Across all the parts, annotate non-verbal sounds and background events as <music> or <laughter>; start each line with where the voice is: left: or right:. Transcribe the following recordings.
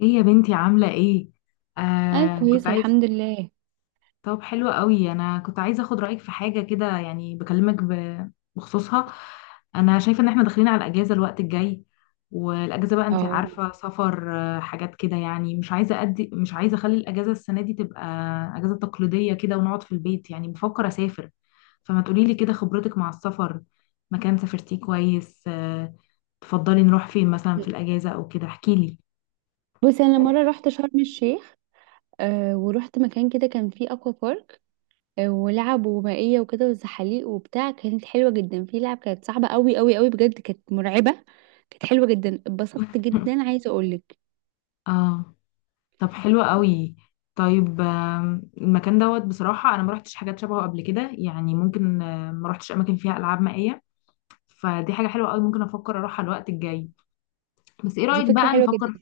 left: ايه يا بنتي، عاملة ايه؟
right: انا
left: آه كنت
right: كويسه
left: عايز
right: الحمد لله.
left: طب حلو قوي، انا كنت عايزة اخد رأيك في حاجة كده. يعني بكلمك بخصوصها. انا شايفة ان احنا داخلين على الاجازة الوقت الجاي، والاجازة بقى انت
right: اه.
left: عارفة سفر، حاجات كده. يعني مش عايزة اخلي الاجازة السنة دي تبقى اجازة تقليدية كده، ونقعد في البيت. يعني بفكر اسافر، فما تقوليلي كده خبرتك مع السفر، مكان سافرتيه كويس. تفضلي نروح فين مثلا في الاجازة او كده؟ احكيلي.
right: بصي، انا مره رحت شرم الشيخ. ورحت مكان كده كان فيه اكوا بارك. ولعب ومائيه وكده وزحاليق وبتاع، كانت حلوه جدا. في لعب كانت صعبه قوي قوي قوي، بجد كانت مرعبه. كانت حلوه جدا، اتبسطت جدا، عايزه اقولك.
left: اه، طب حلو قوي. طيب المكان دوت، بصراحة أنا ما رحتش حاجات شبهه قبل كده. يعني ممكن، ما رحتش أماكن فيها ألعاب مائية، فدي حاجة حلوة قوي. ممكن أفكر أروحها الوقت الجاي، بس إيه
right: دي
left: رأيك
right: فكره
left: بقى
right: حلوه جدا.
left: نفكر؟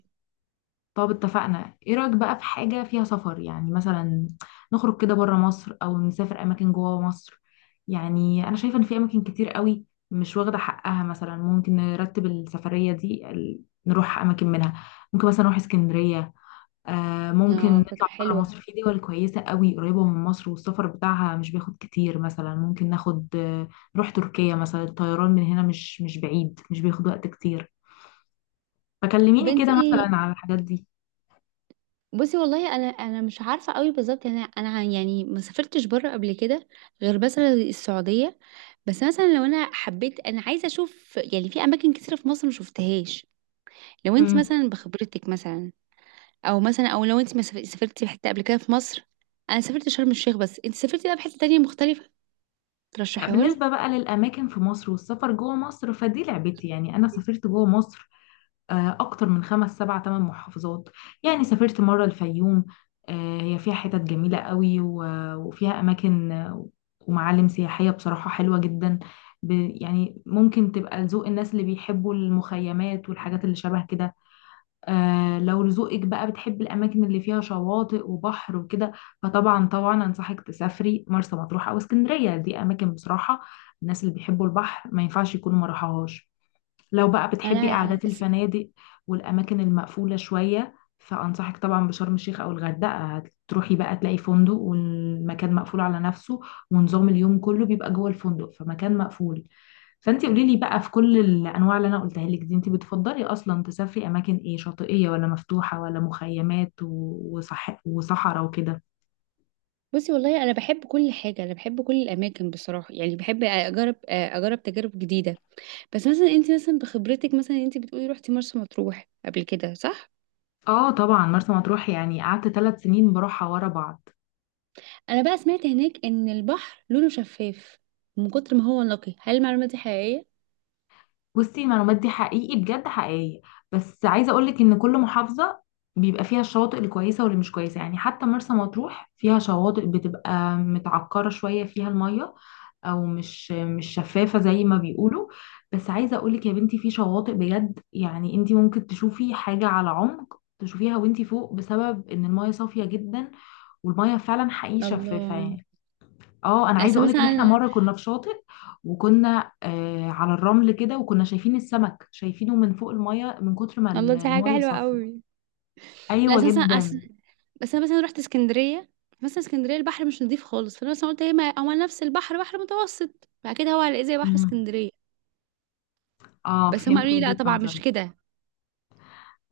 left: طب اتفقنا. إيه رأيك بقى في حاجة فيها سفر، يعني مثلا نخرج كده بره مصر أو نسافر أماكن جوه مصر؟ يعني أنا شايفة إن في أماكن كتير قوي مش واخدة حقها. مثلا ممكن نرتب السفرية دي نروح أماكن منها. ممكن مثلا نروح اسكندرية. ممكن
right: اه،
left: نطلع
right: فكره
left: بره
right: حلوه.
left: مصر، في دول كويسة قوي قريبة من مصر والسفر بتاعها مش بياخد كتير. مثلا ممكن ناخد نروح تركيا مثلا، الطيران من هنا مش بعيد، مش بياخد وقت كتير.
right: طب
left: فكلميني
right: انت
left: كده
right: ايه؟
left: مثلا على الحاجات دي.
right: بصي، والله انا مش عارفه قوي بالظبط، انا يعني ما سافرتش بره قبل كده. غير مثلا السعوديه. بس مثلا لو انا حبيت، انا عايزه اشوف يعني في اماكن كتيره في مصر ما شفتهاش. لو انت
left: امم
right: مثلا بخبرتك مثلا، او مثلا لو انت ما سافر- سافرتي في حته قبل كده في مصر؟ انا سافرت شرم الشيخ بس، انت سافرتي بقى في حته تانية مختلفه؟
left: لا،
right: ترشحيها لي.
left: بالنسبة بقى للأماكن في مصر والسفر جوه مصر فدي لعبتي. يعني أنا سافرت جوه مصر أكتر من 5 7 8 محافظات. يعني سافرت مرة الفيوم، هي فيها حتت جميلة قوي، وفيها أماكن، ومعالم سياحية بصراحة حلوة جدا. ب- يعني ممكن تبقى لذوق الناس اللي بيحبوا المخيمات والحاجات اللي شبه كده. لو لذوقك بقى بتحب الأماكن اللي فيها شواطئ وبحر وكده، فطبعا طبعا أنصحك تسافري مرسى مطروح أو اسكندرية. دي أماكن بصراحة الناس اللي بيحبوا البحر ما ينفعش يكونوا ما راحوهاش. لو بقى بتحبي
right: انا
left: قعدات
right: س-
left: الفنادق والأماكن المقفولة شوية، فأنصحك طبعا بشرم الشيخ أو الغردقة. هتروحي بقى تلاقي فندق والمكان مقفول على نفسه، ونظام اليوم كله بيبقى جوه الفندق، فمكان مقفول. فأنت قولي لي بقى في كل الأنواع اللي أنا قلتها لك دي، أنت بتفضلي أصلا تسافري أماكن إيه؟ شاطئية ولا مفتوحة ولا مخيمات وصحراء وكده؟
right: بصي، والله انا بحب كل حاجه، انا بحب كل الاماكن بصراحه، يعني بحب اجرب تجارب جديده. بس مثلا انت مثلا بخبرتك مثلا، انت بتقولي روحتي مرسى مطروح قبل كده، صح؟
left: اه طبعا، مرسى مطروح يعني قعدت 3 سنين بروحها ورا بعض.
right: انا بقى سمعت هناك ان البحر لونه شفاف من كتر ما هو نقي، هل المعلومه دي حقيقيه؟
left: بصي، المعلومات دي حقيقي، بجد حقيقية. بس عايزة اقولك ان كل محافظة بيبقى فيها الشواطئ الكويسة واللي مش كويسة. يعني حتى مرسى مطروح فيها شواطئ بتبقى متعكرة شوية فيها المية، او مش شفافة زي ما بيقولوا. بس عايزة اقولك يا بنتي، في شواطئ بجد يعني انتي ممكن تشوفي حاجة على عمق تشوفيها وانتي فوق، بسبب ان المية صافية جدا والمية فعلا حقيقي شفافة
right: الله.
left: يعني. اه، انا عايزه
right: اصل
left: اقولك
right: مثلا
left: ان احنا
right: انا
left: مره كنا في شاطئ، وكنا على الرمل كده، وكنا شايفين السمك شايفينه من فوق الميه، من كتر ما ال-
right: الله، دي حاجة
left: الميه
right: حلوة
left: صافيه.
right: قوي. لا،
left: ايوه
right: أساسا
left: جدا.
right: أصل. بس أنا مثلا رحت اسكندرية. مثلا اسكندرية البحر مش نضيف خالص، فأنا مثلا قلت هي ما هو نفس البحر، بحر متوسط، فأكيد هو هلاقيه زي بحر
left: امم
right: اسكندرية.
left: اه،
right: بس هم
left: فهمت
right: قالوا لي لا،
left: وجهه
right: طبعا مش
left: نظرك.
right: كده.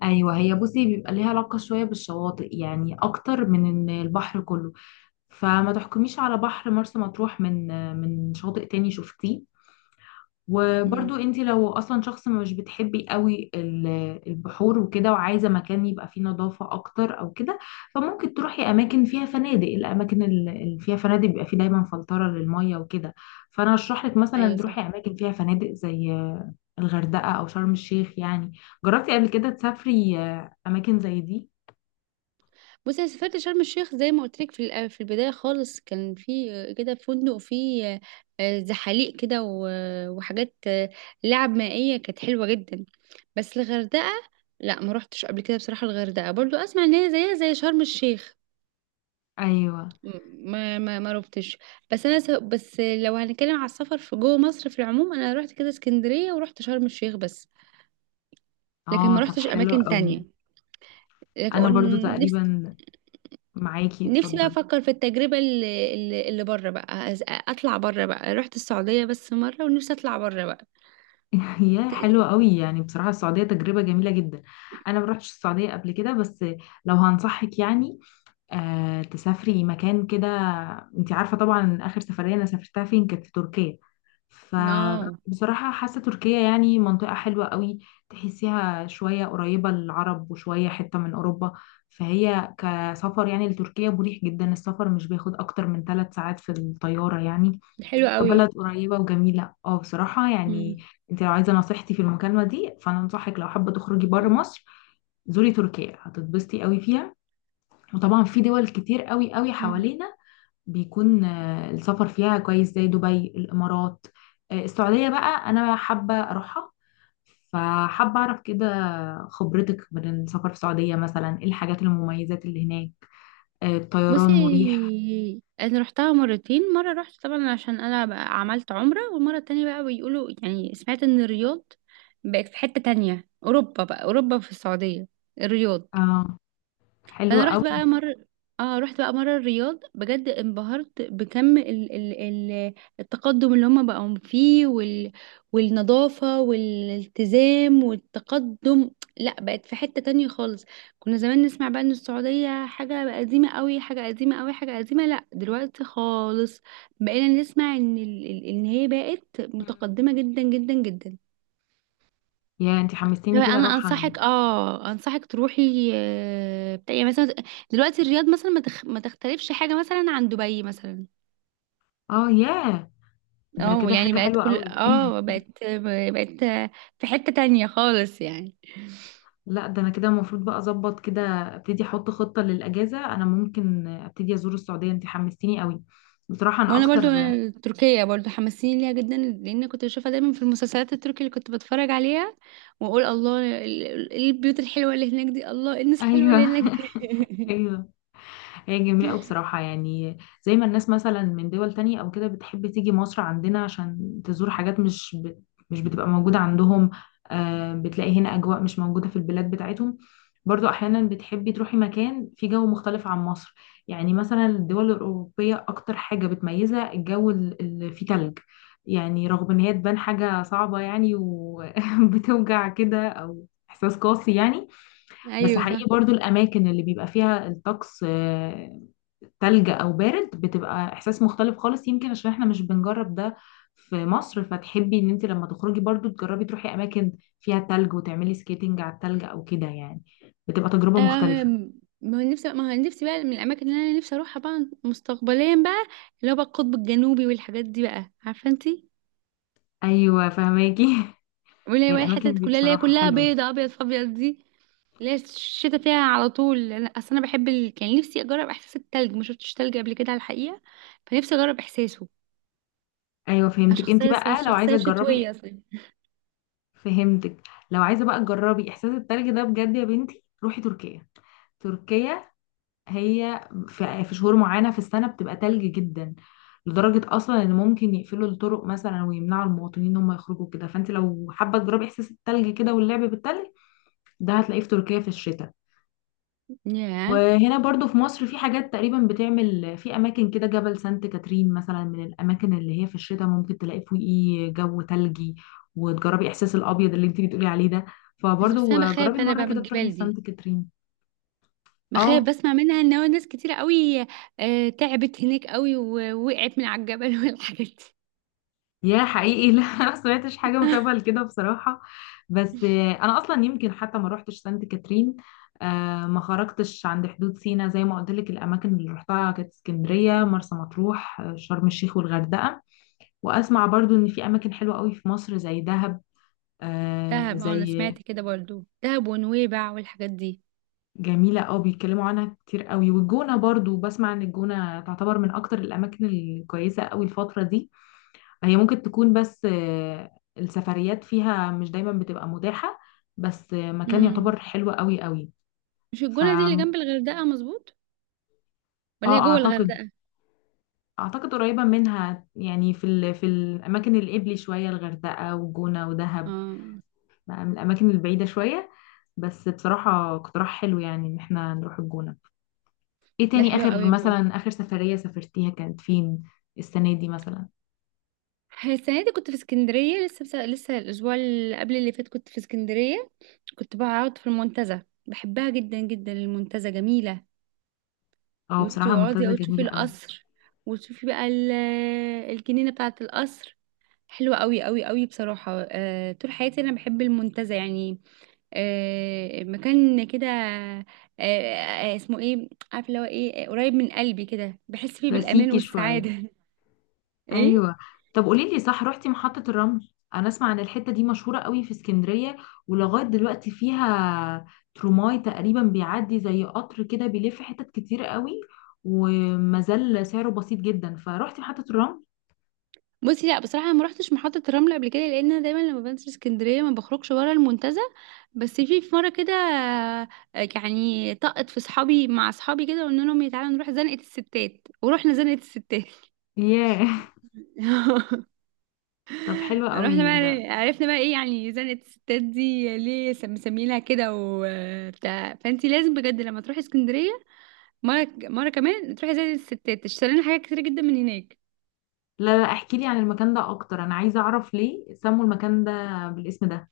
left: ايوه، هي بصي بيبقى ليها علاقه شويه بالشواطئ يعني، اكتر من ان البحر كله. فما تحكميش على بحر مرسى مطروح من شاطئ تاني شفتيه.
right: مم.
left: وبرضو انت لو اصلا شخص مش بتحبي قوي البحور وكده، وعايزه مكان يبقى فيه نظافه اكتر او كده، فممكن تروحي اماكن فيها فنادق. الاماكن اللي فيها فنادق بيبقى فيه دايما فلتره للميه وكده. فانا اشرح لك
right: أيوة،
left: مثلا تروحي
right: صح.
left: اماكن فيها فنادق زي الغردقه او شرم الشيخ يعني. جربتي قبل كده تسافري اماكن زي دي؟
right: بصي، انا سافرت شرم الشيخ زي ما قلت لك، في البدايه خالص، كان في كده فندق فيه زحاليق كده وحاجات لعب مائيه كانت حلوه جدا. بس الغردقه، لا ما روحتش قبل كده بصراحه. الغردقه برضو اسمع ان هي زيها زي شرم الشيخ.
left: ايوه،
right: ما روحتش. بس لو هنتكلم على السفر في جوه مصر في العموم، انا روحت كده اسكندريه ورحت شرم الشيخ بس. لكن
left: اه،
right: ما
left: طب
right: روحتش
left: حلو
right: اماكن
left: قوي.
right: تانية.
left: انا
right: لكن
left: برضو
right: نفسي.
left: تقريبا معاكي.
right: نفسي بقى
left: اتفضلي.
right: افكر في التجربه اللي بره بقى، اطلع بره بقى، رحت السعوديه بس مره، ونفسي اطلع بره بقى.
left: <laughs> يا
right: ت-
left: حلوة قوي، يعني بصراحة السعودية تجربة جميلة جدا. أنا ما رحتش السعودية قبل كده. بس لو هنصحك يعني تسافري مكان كده، أنت عارفة طبعا آخر سفرية أنا سافرتها فين؟ كانت في تركيا.
right: اه،
left: فبصراحة حاسة تركيا يعني منطقة حلوة قوي. تحسيها شوية قريبة للعرب وشوية حتة من أوروبا. فهي كسفر يعني لتركيا مريح جدا، السفر مش بياخد أكتر من 3 ساعات في الطيارة يعني.
right: حلوه
left: في بلد
right: قوي.
left: قريبة وجميلة، اه، بصراحة
right: مم.
left: يعني. انت لو عايزة نصيحتي في المكالمة دي، فانا انصحك لو حابة تخرجي بره
right: مم.
left: مصر زوري تركيا، هتتبسطي قوي فيها. وطبعا في دول كتير قوي قوي
right: مم.
left: حوالينا بيكون السفر فيها كويس، زي دبي الامارات. السعودية بقى انا حابة اروحها، فحابة اعرف كده خبرتك من السفر في السعودية، مثلا ايه الحاجات المميزات اللي هناك؟ الطيران مريح؟
right: بصي، انا رحتها مرتين. مره رحت طبعا عشان انا بقى عملت عمره، والمره التانية بقى، بيقولوا يعني سمعت ان الرياض بقت في حته تانية، اوروبا بقى، اوروبا في السعوديه. الرياض.
left: اه، حلو
right: انا رحت
left: قوي.
right: بقى مره. اه، رحت بقى مره الرياض بجد انبهرت بكم ال... التقدم اللي هم بقوا فيه والنظافه والالتزام والتقدم. لا، بقت في حته تانية خالص. كنا زمان نسمع بقى ان السعوديه حاجه قديمه قوي، حاجه قديمه قوي، حاجه قديمه. لا، دلوقتي خالص بقينا نسمع ان ان هي بقت
left: مم.
right: متقدمه جدا جدا جدا.
left: يا انت
right: هو
left: حمستيني كده
right: انا
left: اروح.
right: انصحك تروحي، بتاع يعني مثلا، دلوقتي الرياض مثلا ما تختلفش حاجه مثلا عن دبي مثلا.
left: اه، ياه، ده
right: اه،
left: كده
right: يعني
left: حاجة
right: بقت
left: حلوة
right: كل،
left: قوي. <laughs>
right: بقت، بقت في حته تانية خالص يعني.
left: لا، ده انا كده المفروض بقى اظبط كده، ابتدي احط خطة للاجازة. انا ممكن ابتدي ازور السعودية، انت حمستيني قوي بصراحة. انا
right: وانا برضو
left: اكتر.
right: تركيا برضو حماسين ليها جدا، لان كنت بشوفها دايما في المسلسلات التركي اللي كنت بتفرج عليها، واقول الله، البيوت الحلوه اللي هناك دي، الله الناس الحلوه
left: ايوه.
right: اللي هناك دي.
left: <laughs> ايوه، هي جميلة أوي بصراحة. يعني زي ما الناس مثلا من دول تانية أو كده بتحب تيجي مصر عندنا عشان تزور حاجات مش بتبقى موجودة عندهم، بتلاقي هنا أجواء مش موجودة في البلاد بتاعتهم. برضو أحيانا بتحبي تروحي مكان فيه جو مختلف عن مصر. يعني مثلا الدول الأوروبية أكتر حاجة بتميزها الجو اللي فيه تلج. يعني رغم إن هي تبان حاجة صعبة يعني وبتوجع <laughs> كده، أو إحساس قاسي يعني،
right: <laughs>
left: بس
right: ايوه، صح.
left: حقيقي برضو الأماكن اللي بيبقى فيها الطقس تلج او بارد بتبقى احساس مختلف خالص. يمكن عشان احنا مش بنجرب ده في مصر، فتحبي ان انت لما تخرجي برضو تجربي تروحي اماكن فيها تلج وتعملي سكيتنج على التلج او كده يعني، بتبقى تجربة مختلفة.
right: أم، ما هو نفسي بقى من الاماكن اللي انا نفسي اروحها بقى مستقبليا بقى، اللي هو بقى القطب الجنوبي والحاجات دي، بقى عارفه انتي.
left: ايوه فهماكي.
right: واللي
left: <laughs>
right: هي
left: هي
right: بقى
left: الاماكن
right: الحتت
left: دي
right: كلها اللي هي
left: بصراحة
right: كلها
left: حلوة.
right: بيضه، ابيض في ابيض دي، اللي هي الشتا فيها على طول. اصل انا بحب كان نفسي اجرب احساس التلج، ما شفتش تلج قبل كده على الحقيقه، فنفسي اجرب احساسه.
left: ايوه
right: انا
left: فهمتك. انت
right: شخصيه،
left: بقى لو عايزة
right: شخصيه
left: تجربي
right: شتويه اصلا.
left: فهمتك، لو عايزة بقى تجربي احساس التلج ده بجد، يا بنتي روحي تركيا. تركيا هي في شهور معينة في السنة بتبقى تلج جدا، لدرجة أصلا إن ممكن يقفلوا الطرق مثلا ويمنعوا المواطنين إن هم يخرجوا كده. فأنت لو حابة تجربي إحساس التلج كده واللعب بالتلج، ده هتلاقيه في تركيا في الشتاء.
right: ياه.
left: وهنا برضو في مصر في حاجات تقريبا بتعمل في أماكن كده. جبل سانت كاترين مثلا من الأماكن اللي هي في الشتاء ممكن تلاقي فوقيه جو تلجي، وتجربي إحساس الأبيض اللي أنت بتقولي عليه ده.
right: بس انا
left: فبرضو جربي
right: بخاف انا
left: مرة
right: بقى من
left: كده تروحي
right: الجبال دي،
left: سانت كاترين.
right: بخاف
left: اه،
right: بسمع منها ان هو ناس كتيرة قوي، تعبت هناك قوي ووقعت من على الجبل <laughs> والحاجات دي.
left: يا حقيقي. <laughs> لا، ما سمعتش حاجة مشابهة
right: <laughs>
left: لكده بصراحة. بس أنا أصلا يمكن حتى ما روحتش سانت كاترين، ما خرجتش عند حدود سينا. زي ما قلت لك الأماكن اللي روحتها كانت اسكندرية،
right: مم.
left: مرسى مطروح، شرم الشيخ والغردقة. وأسمع برضو إن في أماكن حلوة قوي في مصر زي دهب، آه،
right: دهب، اه، انا
left: زي
right: سمعت كده برضو دهب ونويبع والحاجات دي.
left: جميلة قوي بيتكلموا عنها كتير قوي. والجونة برضو بسمع إن الجونة تعتبر من أكتر الأماكن الكويسة قوي الفترة دي. هي ممكن تكون، بس السفريات فيها مش دايما بتبقى متاحة. بس مكان
right: امم
left: يعتبر حلو قوي قوي.
right: مش
left: ف
right: الجونة دي اللي جنب الغردقة، مظبوط؟ ولا هي
left: اه
right: جوه
left: اعتقد
right: الغردقة؟
left: اعتقد قريبة منها يعني، في الاماكن القبلي شوية الغردقة وجونة ودهب،
right: اه،
left: بقى من الاماكن البعيدة شوية. بس بصراحة اقتراح حلو، يعني ان احنا نروح الجونة. ايه
right: ده
left: تاني؟
right: حلو
left: اخر
right: قوي برضو.
left: مثلا اخر سفرية سافرتيها كانت فين؟ السنة دي مثلا.
right: السنة دي كنت في اسكندرية لسه، لسه الأسبوع اللي قبل اللي فات كنت في اسكندرية، كنت بقعد في المنتزه، بحبها جدا جدا، المنتزه جميلة.
left: اه، بصراحة
right: وتقعدي
left: المنتزه
right: أو تشوفي
left: جميلة قوي.
right: القصر، وتشوفي بقى الجنينة بتاعة القصر. حلوة قوي قوي قوي بصراحة. طول حياتي أنا بحب المنتزه يعني. مكان كده، اسمه ايه عارفه، اللي هو ايه، قريب من قلبي كده، بحس فيه بالامان
left: كلاسيكي شوية.
right: والسعاده. <laughs> ايه؟
left: ايوه. طب قولي لي صح، رحتي محطة الرمل؟ انا اسمع ان الحتة دي مشهورة قوي في اسكندرية، ولغاية دلوقتي فيها تروماي تقريبا بيعدي زي قطر كده بيلف حتت كتير قوي، وما زال سعره بسيط جدا. فروحتي محطة الرمل؟
right: بصي، لا، بصراحه انا ما رحتش محطه الرمل قبل كده، لان انا دايما لما بنزل اسكندريه ما بخرجش بره المنتزه. بس في مره كده، يعني طقت في صحابي مع صحابي كده، قلنا لهم تعالوا نروح زنقه الستات، ورحنا زنقه الستات.
left: ياه.
right: <laughs>
left: <laughs> طب حلو
right: رحنا
left: قوي ده.
right: بقى، عرفنا بقى ايه يعني زنقة الستات دي ليه مسميينها كده وبتاع. فانتي لازم بجد لما تروحي اسكندرية مرة مرة كمان، تروحي زي الستات تشتري لنا حاجات كتيرة جدا من هناك.
left: لا لا، احكي لي عن المكان ده اكتر، انا عايزة اعرف ليه سموا المكان ده بالاسم ده؟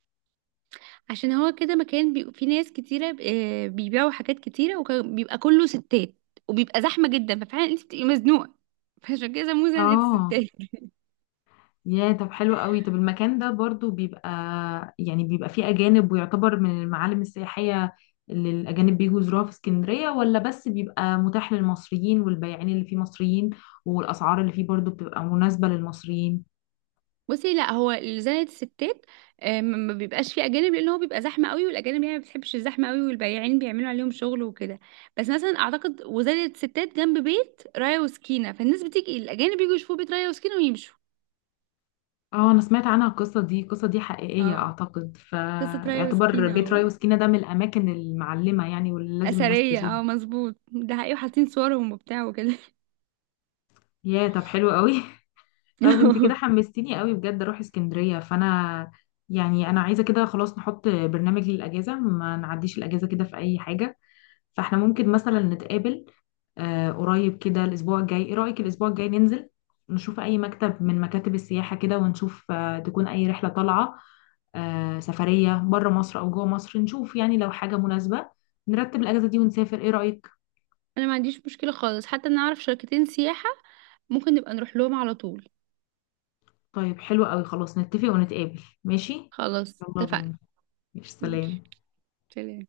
right: عشان هو كده مكان فيه ناس كتيرة، بيبيعوا حاجات كتيرة وبيبقى كله ستات، وبيبقى زحمة جدا، ففعلا انت بتبقي مزنوقة، فعشان كده سموه زنقة
left: اه،
right: الستات.
left: يا طب حلو قوي. طب المكان ده برضو بيبقى، يعني بيبقى فيه أجانب ويعتبر من المعالم السياحية اللي الأجانب بيجوا يزوروها في اسكندرية، ولا بس بيبقى متاح للمصريين والبياعين اللي فيه مصريين، والأسعار اللي فيه برضو بتبقى مناسبة للمصريين؟
right: بصي، لا هو زائد الستات، ما بيبقاش فيه اجانب، لان هو بيبقى زحمه قوي، والاجانب يعني ما بتحبش الزحمه قوي، والبياعين بيعملوا عليهم شغل وكده. بس مثلا اعتقد وزائد الستات جنب بيت رايا وسكينه، فالناس بتيجي، الاجانب بيجوا يشوفوا بيت رايا وسكينه ويمشوا.
left: اه، أنا سمعت عنها القصة دي. القصة دي حقيقية
right: اه،
left: أعتقد،
right: قصه رايا
left: فيعتبر
right: وسكينه،
left: بيت راي
right: اه،
left: وسكينة ده من الأماكن المعلمة يعني، واللي لازم الناس
right: اثريه،
left: تزورها.
right: اه مظبوط، ده حقيقي وحاطين صورهم وبتاع وكده.
left: يا طب حلو قوي. <laughs> طب انت كده
right: <laughs>
left: حمستيني قوي بجد اروح اسكندرية. فانا يعني انا عايزة كده خلاص نحط برنامج للاجازة، ما نعديش الاجازة كده في اي حاجة. فاحنا ممكن مثلا نتقابل قريب كده، الاسبوع الجاي. ايه رأيك الاسبوع الجاي ننزل نشوف اي مكتب من مكاتب السياحة كده، ونشوف تكون اي رحلة طالعة سفرية بره مصر او جوه مصر؟ نشوف يعني لو حاجة مناسبة نرتب الاجازة دي ونسافر. ايه رأيك؟
right: انا ما عنديش مشكله خالص، حتى انا اعرف شركتين سياحه، ممكن نبقى نروح لهم على طول.
left: طيب حلو قوي، خلاص نتفق ونتقابل، ماشي؟
right: خلاص
left: يلا
right: اتفقنا.
left: بينا. ماشي
right: ماشي،
left: سلام.
right: سلام.